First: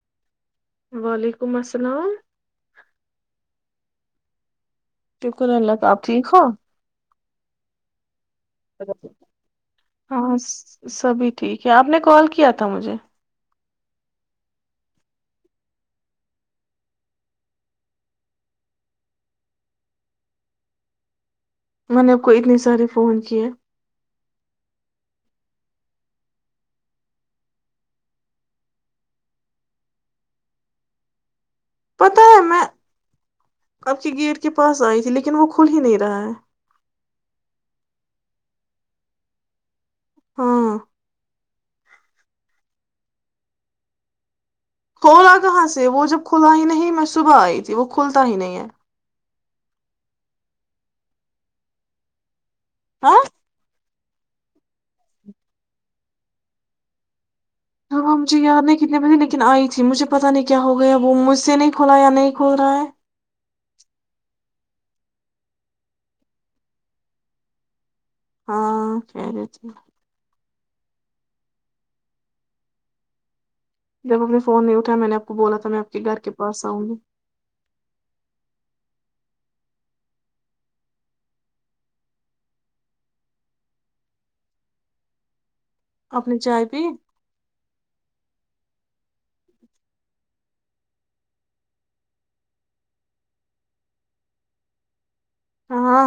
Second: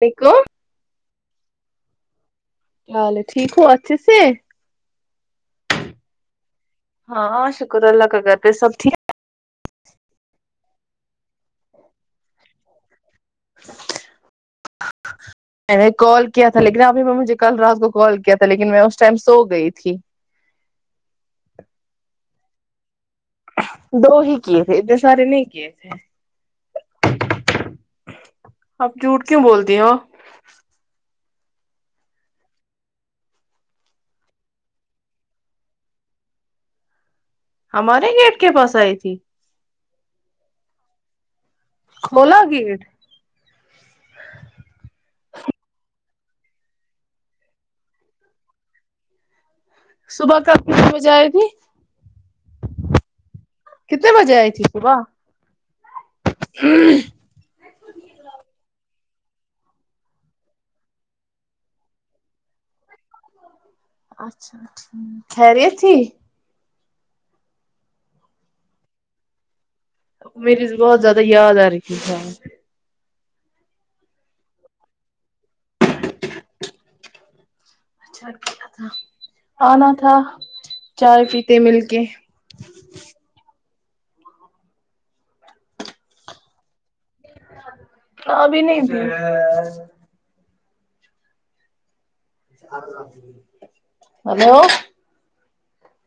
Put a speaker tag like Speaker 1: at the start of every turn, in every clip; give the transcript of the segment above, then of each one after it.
Speaker 1: Week
Speaker 2: وعلیکم السلام
Speaker 1: تے ٹھیک ہو اچ سے
Speaker 2: شکر اللہ کا آپ ٹھیک ہو
Speaker 1: ہاں شکر اللہ ککت تو سب ٹھیک ہے
Speaker 2: ہاں سبھی ٹھیک ہے آپ نے کال کیا تھا مجھے
Speaker 1: میں نے کال کیا تھا لیکن ابھی میں مجھے کل رات کو کال کیا تھا لیکن میں اس ٹائم سو گئی تھی
Speaker 2: میں نے آپ کو اتنی ساری
Speaker 1: دو ہی کیے تھے ادے سارے نہیں اپ جھوٹ کیوں بولتی ہو ہو
Speaker 2: پتہ ہے میں اب کے گیٹ کے پاس آئی تھی لیکن وہ کھل ہی نہیں رہا ہے
Speaker 1: ہمارے گیٹ کے پاس آئی تھی
Speaker 2: ہاں
Speaker 1: بلا گیر
Speaker 2: کھلاا کہاں سے وہ جب کھلا ہی نہیں میں صبح آئی تھی وہ کھلتا ہی نہیں ہے
Speaker 1: صبح کب کت بجے آئے گی
Speaker 2: ہاں
Speaker 1: کتنے بجے آئی ت صبح
Speaker 2: اب مجھے یاد نہیں کتنے بجے لیکن آئی تھی مجھے پتہ نہیں کیا ہو گیا وہ مجھ سے نہیں کھولا یا نہیں کھول رہا ہے
Speaker 1: اچھاچ خہریی تھی
Speaker 2: ہاں خرے تھ
Speaker 1: میری سے بہت زیادہ یاد آ رہیھی تھا
Speaker 2: جب اپنے فون نہیں اٹھا میں نے آپ کو بولا تھا میں آپ کے گھر کے پاس آؤں گی
Speaker 1: اا کیا تھا آنا تھا چائے پیتے مل کے
Speaker 2: اپنی چائے پی
Speaker 1: ہاںبھی نہیں تھی ہلو
Speaker 2: ہاں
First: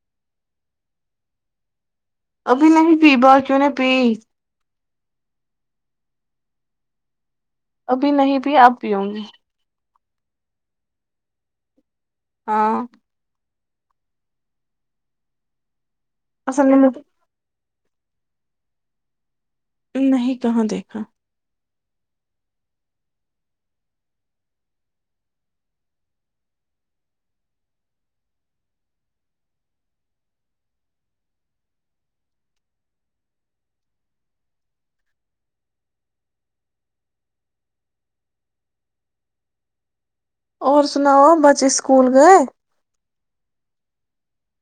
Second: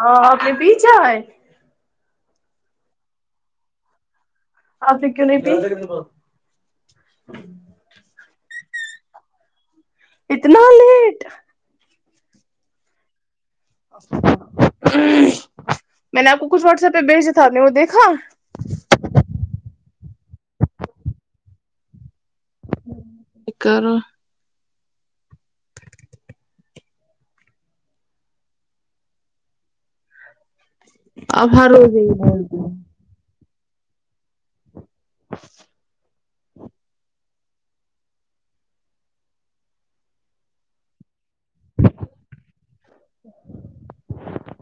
Speaker 1: ہ اپنے پیچھا ہے
Speaker 2: ابھی نہیں پی بات کیوں نے پی
Speaker 1: آ پ کیوں نہیں پ
Speaker 2: ابھی نہیں بھی آپ بھی ہوں گی
Speaker 1: اتنا لیٹ
Speaker 2: ہاں
Speaker 1: ہ میں نےپ کو کھ
Speaker 2: اصل میں
Speaker 1: واٹسپ پہ بھیج دی تھاب نے وہ کھا
Speaker 2: نہیں کہاں دیکھا
Speaker 1: کرو آبار ہو ج
Speaker 2: اور سناؤ بچے سکول گئے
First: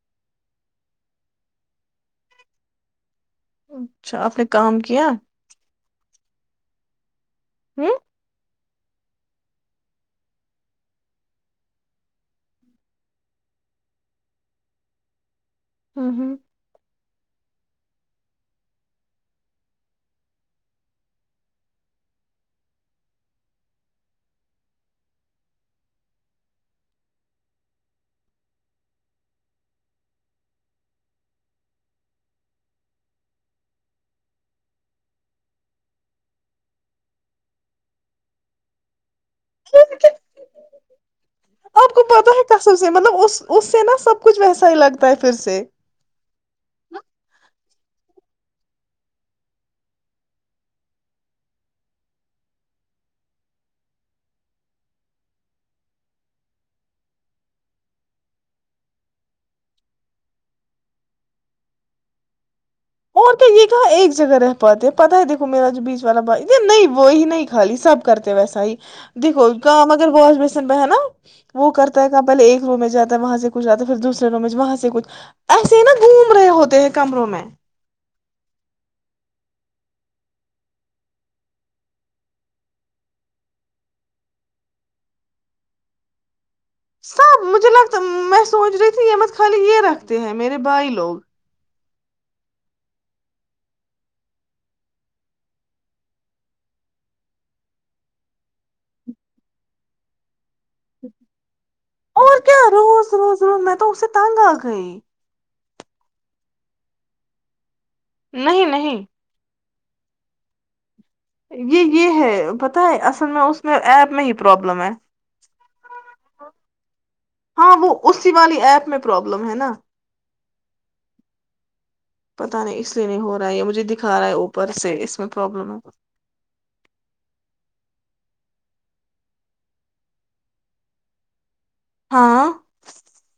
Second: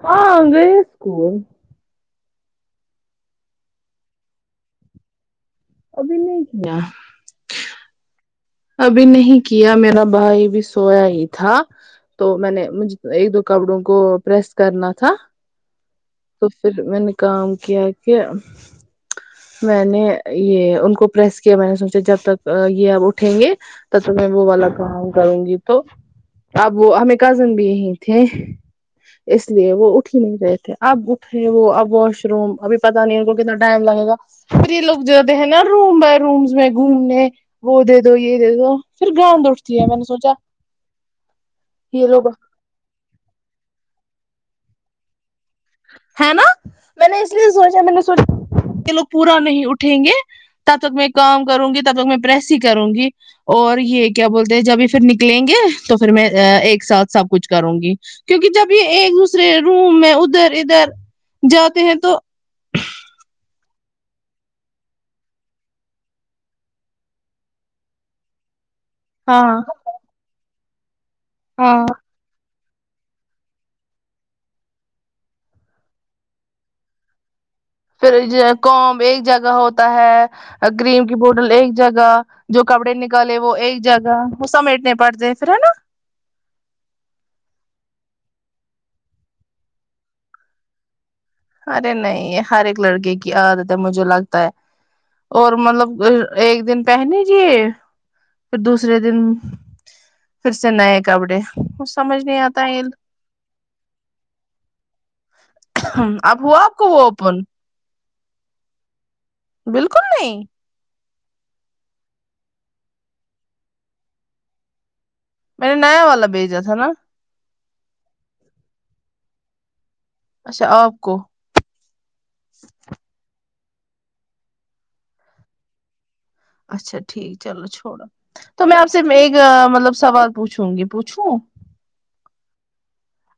Speaker 1: ہاںگے اسکول
Speaker 2: اچھا آپ نے کام کیا
Speaker 1: ابھی نہیں کیا
Speaker 2: ہوں
Speaker 1: ابھی نہیں کیا میرا بھائی بھی سویا ہی تھا تو میں نے مجھ ایک دو کپڑوں کو پریس کرنا تھا
Speaker 2: ہوں ہوں
Speaker 1: تو پھر م نے کام کیا کہ میں نے یہ ان کو پریس کیا میں نے سوچا جب تک یہ اب اٹھ اھیں گے تو میں وہ والا کام کروں گی تو اب وہ ہمیں کزن بھی یہ تھے اس لیے وہ اٹھی نہیں رہے تھے اب اٹھے وہ اب واش روم ابھی پت نہیں ان کو کتنا ٹائم لگے گا پھر یہ لوگ جے ہیں نا روم بائی روم میں گھومنے وہ دو یہ دے دو پھر گاند اٹھتی ہے میں نے سوچا
Speaker 2: آپ کو
Speaker 1: یہ لوگ
Speaker 2: پتا ہے کسب سے مطلب اس اس سے نا سب کچھ ویسا ہی لگتا ہے پھر سے
Speaker 1: ہے نا میں نے اس لیے سوچ میں نے سوچ لوگ پورا نہیں اٹھیں گے تب تک میں کام کروں گی تب تک میں پریس ہی کروں گی اور یہ کیا بولتے ہیں جب یہ پھر نکلیں گے تو پھر میں ایک ساتھ سب کچھ کروں گی کیونکہ جب یہ ایک دوسرے روم میں ادھر ادھر جاتے ہیں تو
Speaker 2: اور کیا یہ کہا ایک جگہ رہ پاتے پتاہ ہے دیکھو میرا جو بیچ والا بھائی یہ نہیں وہی نہیں خالی سب کرتے ویسا ہی دیکو
Speaker 1: ہاں
Speaker 2: کام اگر بہت میں س ب ہے نا وہ
Speaker 1: ہاں
Speaker 2: کرتا ہے کہ پل ایک ر میں جاتا ہے وہاں سے کچھ جاتا ہے پھر دوسرے ر میں وہاں سے کچھ ایسے ہی نا گھوم رہے ہوتے ہیں کمروں میں
Speaker 1: پھر کومب ایک جگہ ہوتا ہے کریم کی بوٹل ایک جگہ جو کپڑے نکالے وہ ایک جگہ وہ سمیٹنے پڑتے ہیں پھر ہے نا
Speaker 2: سب مجھے لگتا میں سوچ رہی تھی یہ مت خالی یہ رکھتے ہیں میرے بھائی لوگ
Speaker 1: ارے نہیں ہر ایک لڑکے کی عادت ہے مجھے لگتا ہے اور مطلب ایک دن پہنیجے پھر دوسرے دن پھر سے نئے کپڑے سمجھ نہیں
Speaker 2: اور کیا
Speaker 1: آتا ہے یہ۔
Speaker 2: روز روز روز میں تو اسے تنگ آ گئی
Speaker 1: ہاں اب ہوا آپ کو وہ اوپن
Speaker 2: نہیں نہیں
Speaker 1: بالکل نہیں
Speaker 2: یہ یہ ہے پت ہے اصل میں اس میں ایپ میں ہی پرابلم ہے
Speaker 1: میں نے نیا والا بھیجا تھا نا
Speaker 2: ہاں وہ اسی والی ایپ میں پروابلم پرلم ہے نا
Speaker 1: اچھا آپ کو
Speaker 2: یا مجھے دکھا رہا ہے اوپر سے اس میں پرابلم ہو
Speaker 1: اچھا ٹھیک چلو چھوڑو تو میں آپ سے ایک مطلب سوال پوچھوں گی پوچھوں
Speaker 2: ہاں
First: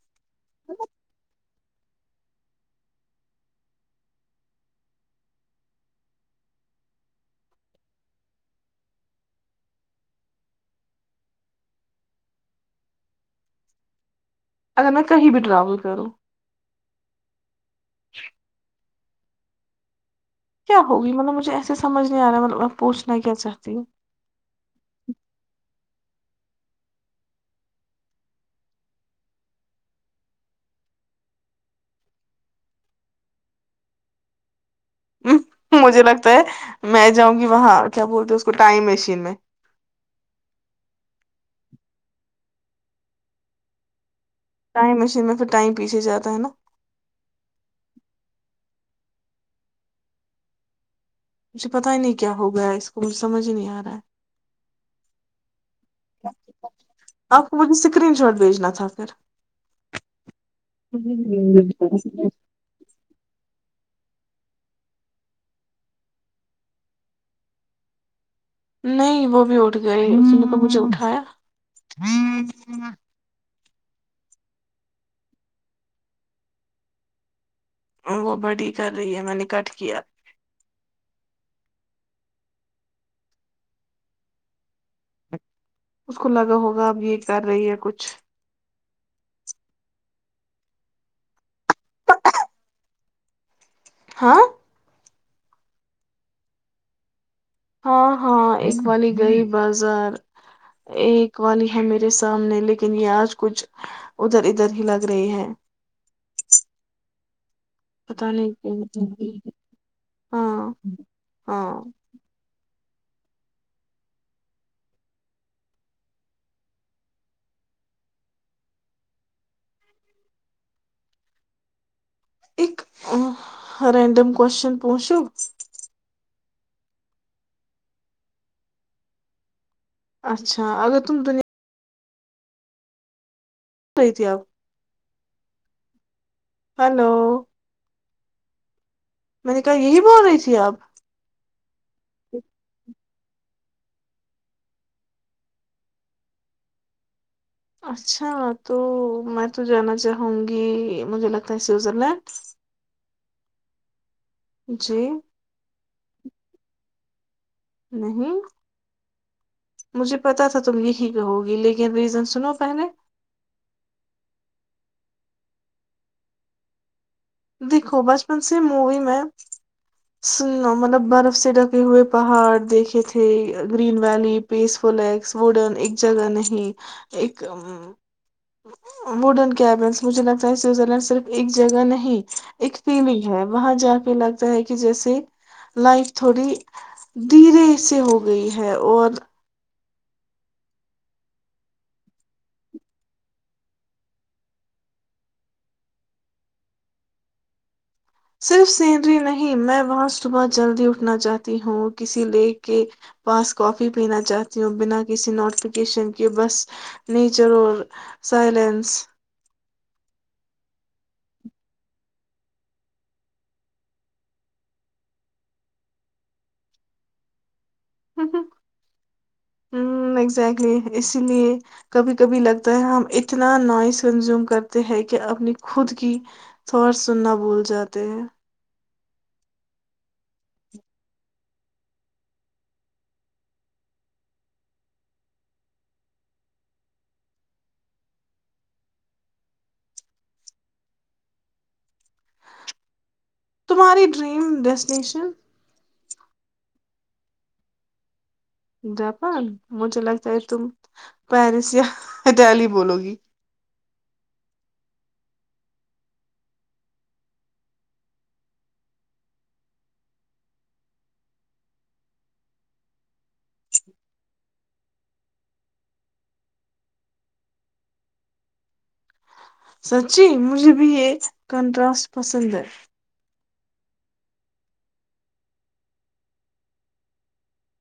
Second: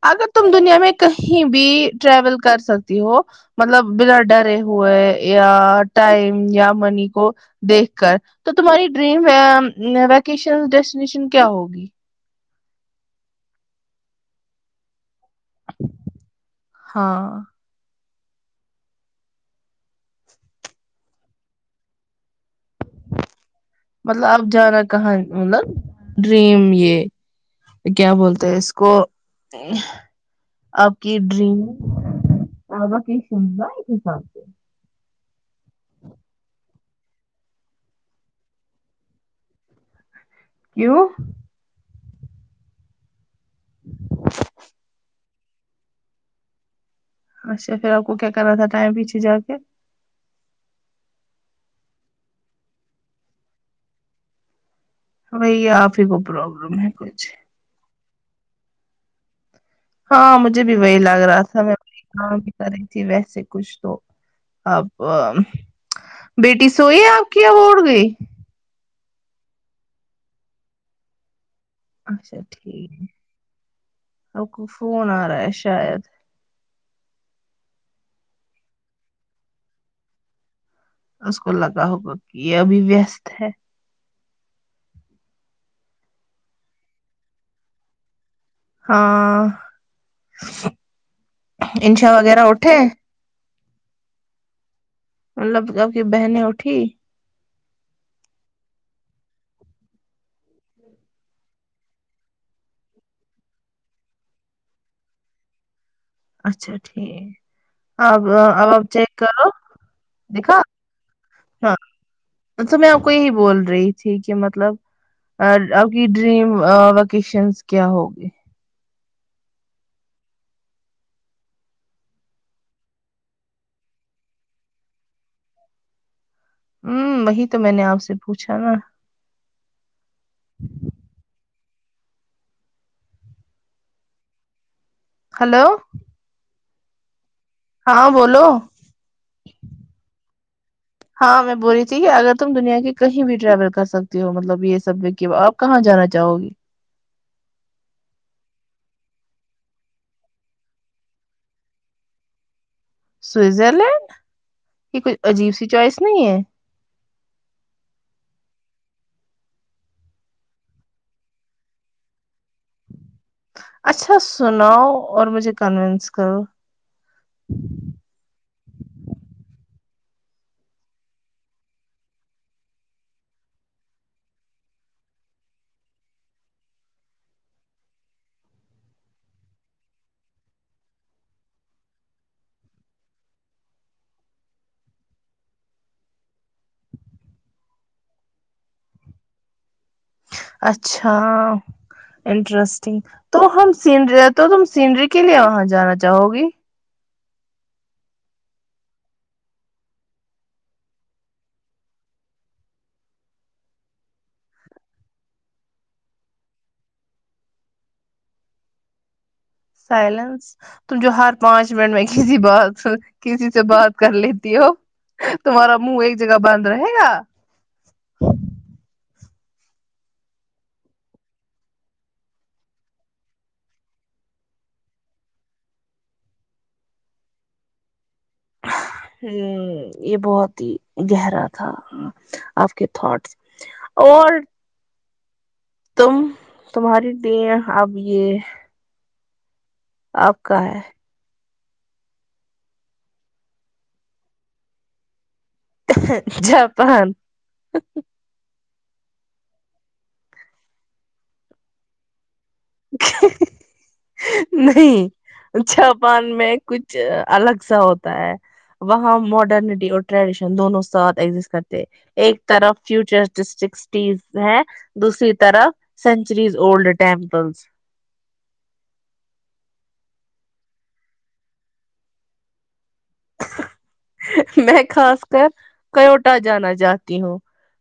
Speaker 1: اگر تم دنیا میں کہیں بھی ٹریول کر سکتی ہو مطلب بنا ڈرے ہوئے یا ٹائم یا منی کو دیکھ کر تو تمہاری ڈریم ویکیشن ڈیسٹینیشن کیا ہوگی
Speaker 2: اگر م کہیں بھی ٹرول کرو خالی اوج عا رہی
Speaker 1: ہاں
Speaker 2: ہے کیا ہوگی مطلب مجھے ایسے سمجھ نہیں آ رہا مطلب پوچھنا کیا چاہتی ہوں
Speaker 1: مطلب آپ کا جانا کہاں مطلب ڈریم یہ کیا بولتے ہیں اس کو آپ کی ڈریم مطلب
Speaker 2: مجھے لگتا ہے میں جاؤں گی وہاں کیا بولتے اس کو ٹائم مشین میں
Speaker 1: کیوں
Speaker 2: ٹائم مشین میں پھر ٹائم پیچھے جاتا ہے نا
Speaker 1: اچھا پھر آپ کو کیا کرنا تھا ٹائم پیچھے جا کے
Speaker 2: مجھے پتا ہی نہیں کیا ہوگیا اس کو مجھے سمجھ نہیں آ رہا ہے
Speaker 1: بھائی آپ ہی کو پروبلم ہے کچھ
Speaker 2: آپ کو مجھے اسکرین شارٹ بھیجنا تھا پھر
Speaker 1: ہاں مجھے بھی وہی لگ رہا تھا میں اپ کام بھی کر رہی تھی ویسے کچھ تو اب بیٹی سوئی آپ کی اب اٹھ گئی
Speaker 2: نہیں وہ بھی اٹھ گئے اس کو مجھے اٹھایا
Speaker 1: اچھا ٹھیک ہم کو فون آ رہا ہے شاید
Speaker 2: وہ بڑی کر رہی ہے میں نے کٹ کیا
Speaker 1: اس کو لگا ہوگا کہ یہ ابھی ویست ہے
Speaker 2: اس کو لگا ہوگا اب یہ کر رہی ہے کچھ
Speaker 1: ہاں انشا وغیرہ اٹھے
Speaker 2: ہاں
Speaker 1: مطلب آپ کی بہنیں اٹھی
Speaker 2: ہاں ہاں ایک وانی گئی بازار ایک وانی ہےمیرے سامنے لیکن یہ آج کچھ ادھر ادھر ہی لگ رہی ہے
Speaker 1: جی
Speaker 2: پتا نہیں کہ
Speaker 1: دیکھا
Speaker 2: ہاں ہاں
Speaker 1: تو میں آپ کو یہی بول رہی تھی کہ مطلب آپ کی ڈریم وکیشنس کیا ہوگی
Speaker 2: ایک رینڈم کوشچن پونچو
Speaker 1: ہوں وہی تو میں نے آپ سے پوچھا نا
Speaker 2: اچھا اگر تم دنیا رہی تھی آپ
Speaker 1: ہلو
Speaker 2: ہلو
Speaker 1: ہاں بولو
Speaker 2: میں نے کہا یہی بول رہی تھی آپ
Speaker 1: ہاں میں بول رہی تھی کہ اگر تم دنیا کے کہیں بھی ٹریول کر سکتی ہو مطلب یہ سب آپ کہاں جانا چاہو گی
Speaker 2: اچھا تو میں تو جانا چاہوں گی مجھے لگتا ہے سوئزر لینڈ
Speaker 1: سوئزرلینڈ یہ
Speaker 2: جی
Speaker 1: کوئی عجیب سی چوائس نہیں ہے
Speaker 2: نہیں مجھے پتا تھا تم یہی کہو گی لیکن ریزن سنو پہلے
Speaker 1: اچھا سناؤ اور مجھے قانون سکھاؤ
Speaker 2: دیکھو بچپن سے مووی میں مطلب برف سے ڈکے ہوئے پہاڑ دیکھے تھے گرین ویلی پیس فلس ووڈن ایک جگہ نہیں ایک ووڈن کیلس مجھے لگتا ہے سویزرلینڈ صرف ایک جگہ نہیں ایک فیلنگ ہے وہاں جا کے لگتا ہے کہ جیسے لائف تھوڑی دھیرے سے ہو گئی ہے اور
Speaker 1: اچھا انٹرسٹنگ تو ہم سینری تو تم سینری کے لیے وہاں جانا چاہو گی
Speaker 2: صرف سینری نہیں میں وہاں صبح جلدی اٹھنا چاہتی ہوں کسی لیک کے پاس کافی پینا چاہتی ہوں بنا کسی نوٹیفکیشن کے بس نیچر اور سائلینس
Speaker 1: سائلینس تم جو ہر پانچ منٹ میں کسی بات کسی سے بات کر لیتی ہو تمہارا منہ ایک جگہ بند رہے گا
Speaker 2: اگزیکٹلی اسی لیے کبھی کبھی لگتا ہے ہم اتنا نوائز کنزیوم کرتے ہیں کہ اپنی خود کی تھات سننا بھول جاتے ہیں
Speaker 1: یہ بہت ہی گہرا تھا آپ کے تھاٹس اور تم تمہاری دین اب یہ آپ کا ہے
Speaker 2: تمہاری ڈریم ڈیسٹینیشن
Speaker 1: جاپان
Speaker 2: جاپان مجھے لگتا ہے تم پیرس یا ہتیالی بولو گی
Speaker 1: نہیں جاپان میں کچھ الگ سا ہوتا ہے وہاں ماڈرنٹی اور ٹریڈیشن دونوں ساتھ ایزسٹ کرتے ایک طرف فوچرز ہے دوسری طرف سینچریز اڈ ٹیمل تنز
Speaker 2: سچی مجھے بھی یہ کنٹراسٹ پسند ہے
Speaker 1: میں خاص کر کووٹا جانا چاہتی ہوں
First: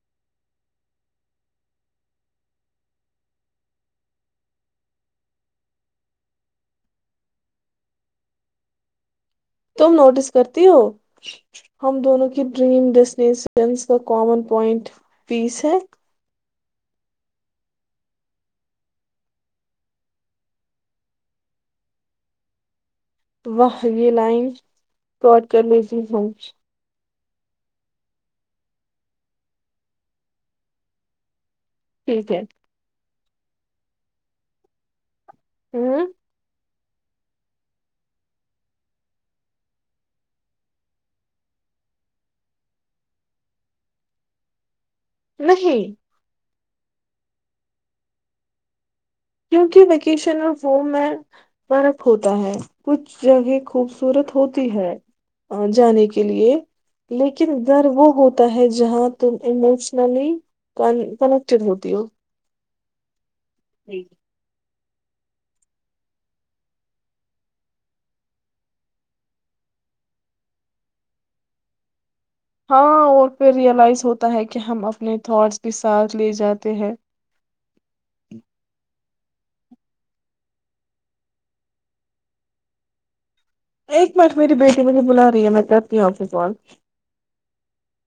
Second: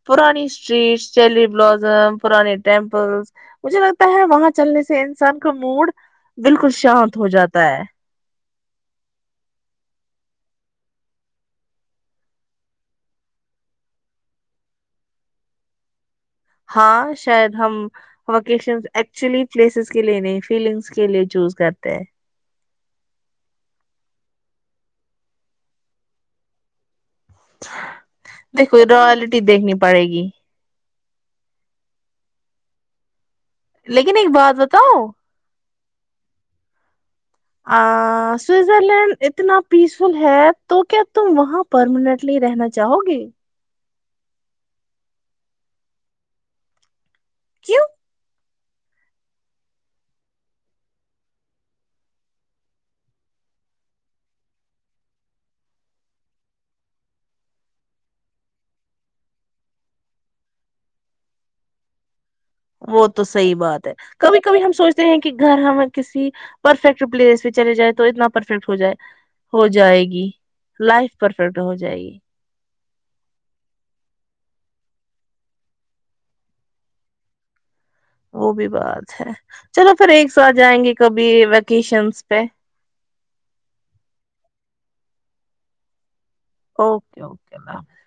Speaker 1: پرانی اسٹریٹ چیری بلازم پرانے ٹیمپل مجھے لگتا ہے وہاں چلنے سے انسان کا موڈ بالکل شانت ہو جاتا ہے
Speaker 2: تم نوٹس کرتی ہو ہم دونوں کی ڈریم ڈیسٹینیشنس کا کامن پوائنٹ پیس ہے
Speaker 1: ہاں شاید ہم ووکیشن ایکچولی پلیسز کے لیے نہیں فیلنگس کے لیے چوز کرتے ہیں
Speaker 2: تو وہاں یہ لائن کاٹ کر لیتیی ہوں
Speaker 1: دیکھو روائلٹی دیکھنی پڑے گی
Speaker 2: ٹھیک ہے
Speaker 1: لیکن ایک بات بتاؤ
Speaker 2: ہوں
Speaker 1: سوئزرلینڈ اتنا پیس فل ہے تو کیا تم وہاں پرماننٹلی رہنا چاہو گے
Speaker 2: نہیں
Speaker 1: کیوں
Speaker 2: کیونکہ ویکیشن آف ہوم میں فرق ہوتا ہے کچھ جگہ خوبصورت ہوتی ہے جانے کے لیے لیکن ڈر وہ ہوتا ہے جہاں تم ایموشنلی کنیکٹیڈ ہوتی ہو
Speaker 1: وہ تو صحی بات ہے کبھی کبھی ہم سوچتے ہیں کہ گھر ہمیں کسی پرفیکٹ پلیس پہ چلے جائے تو اتنا پرفیکٹ ہو جائے ہو جائے گی لائف پرفیکٹ ہو جائے گی
Speaker 2: ہاں اور پہ ریئلائز ہوتا ہے کہ ہم اپنے تھٹس کے ساتھ لے جاتے ہیں
Speaker 1: وہ بھی بات ہے چلو پھر ایک سو آ جائیں گے کبھی ویکیشنس پہ
Speaker 2: ایک منٹ میری بیٹی مجھے بلا رہی ہے میں کہتی ہوں اب
Speaker 1: اوکے اوکے اللہ حافظ